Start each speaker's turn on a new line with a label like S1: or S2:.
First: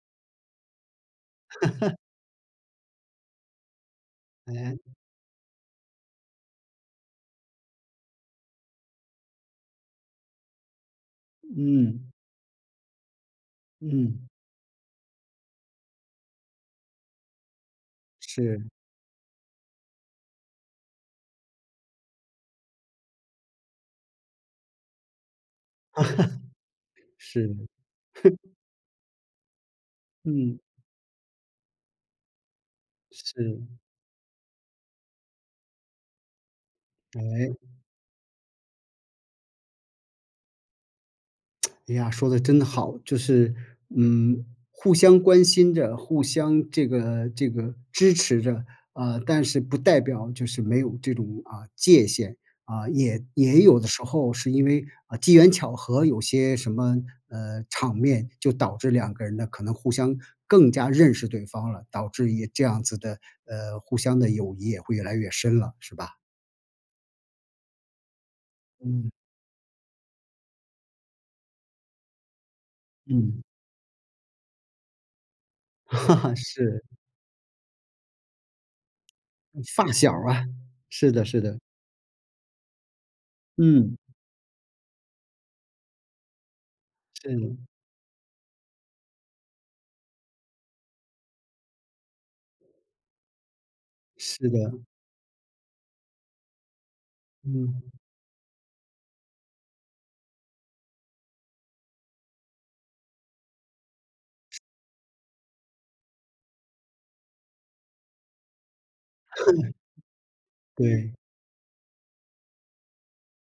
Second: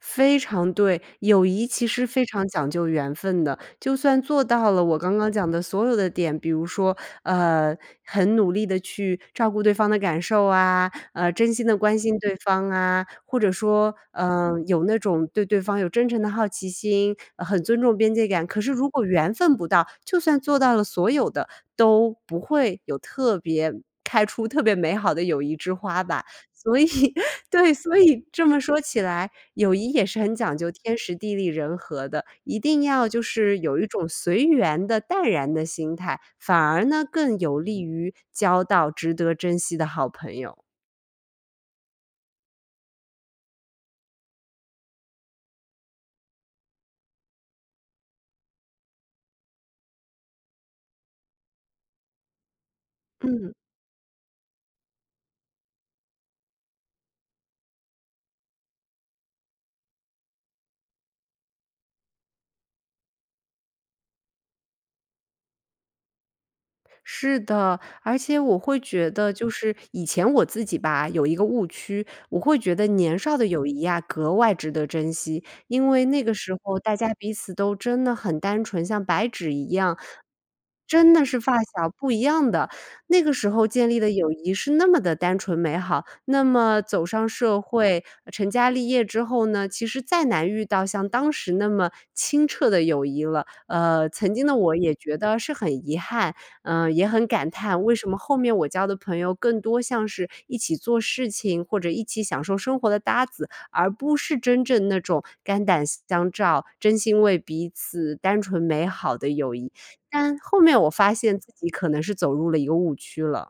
S1: 非常对，友谊其 实非常讲究缘分的。就算做到了
S2: 嗯。
S1: 我刚刚讲的所有的点，比如说，呃，很努力地去照顾对方的感受啊，呃，真心的关
S2: 嗯。
S1: 心对方啊，或者说，
S2: 嗯。
S1: 呃，有那种对对方有真诚的好奇心，很尊重边界感。可
S2: 是。
S1: 是如果缘分不到，就算做到了所有的，都不会有特别开出特别美好的友谊之花吧。所以
S2: 是。
S1: 对，所以 这么说起来，友谊也是很讲
S2: 嗯。
S1: 究天时地利人和的，一定要就是
S2: 是。
S1: 有一种随缘的淡然的心态，反而呢更
S2: 哎。
S1: 有利于交到值得珍惜的好朋友。
S2: 哎呀，说得真好。就是，嗯，互相关心着，互相这个这个支持着，啊，但是不代表就是没有这种，啊，界限，啊，也
S1: 嗯。
S2: 也有的时候是因为，啊，机缘巧合，有些什么，呃，场面就导致两个人呢可能互相更加认识对方了，导致也这样子的，呃，互相的友谊也会越来越深了是吧？
S1: 是的，而且我会觉
S2: 嗯。
S1: 得就是以前我自己吧，有一个误区。我会觉得年少
S2: 嗯。
S1: 的友谊呀，格外值得珍惜，因为那个 时候
S2: 是。
S1: 大家彼此都真的很单纯，像白纸一
S2: 发
S1: 样
S2: 小啊，
S1: 真
S2: 是
S1: 的
S2: 的
S1: 是，
S2: 是
S1: 发
S2: 的。
S1: 小不一样的，那个时候建
S2: 嗯。
S1: 立的友谊是那么的单纯美好。那么走上社
S2: 嗯。
S1: 会，成家立业之后呢，其实再难遇到像当时那么清澈的友谊了。呃，曾经
S2: 是
S1: 的我
S2: 的。
S1: 也觉得是很遗憾，呃，也很感叹，
S2: 嗯。
S1: 为什么后面我交的朋友更多像是一起做事情，或者一起享受生活的搭子，而不是真正那种肝胆相照，真心为彼此单纯美好的友谊。但后面我
S2: 对。
S1: 发现自己可能是走入了一个误区了。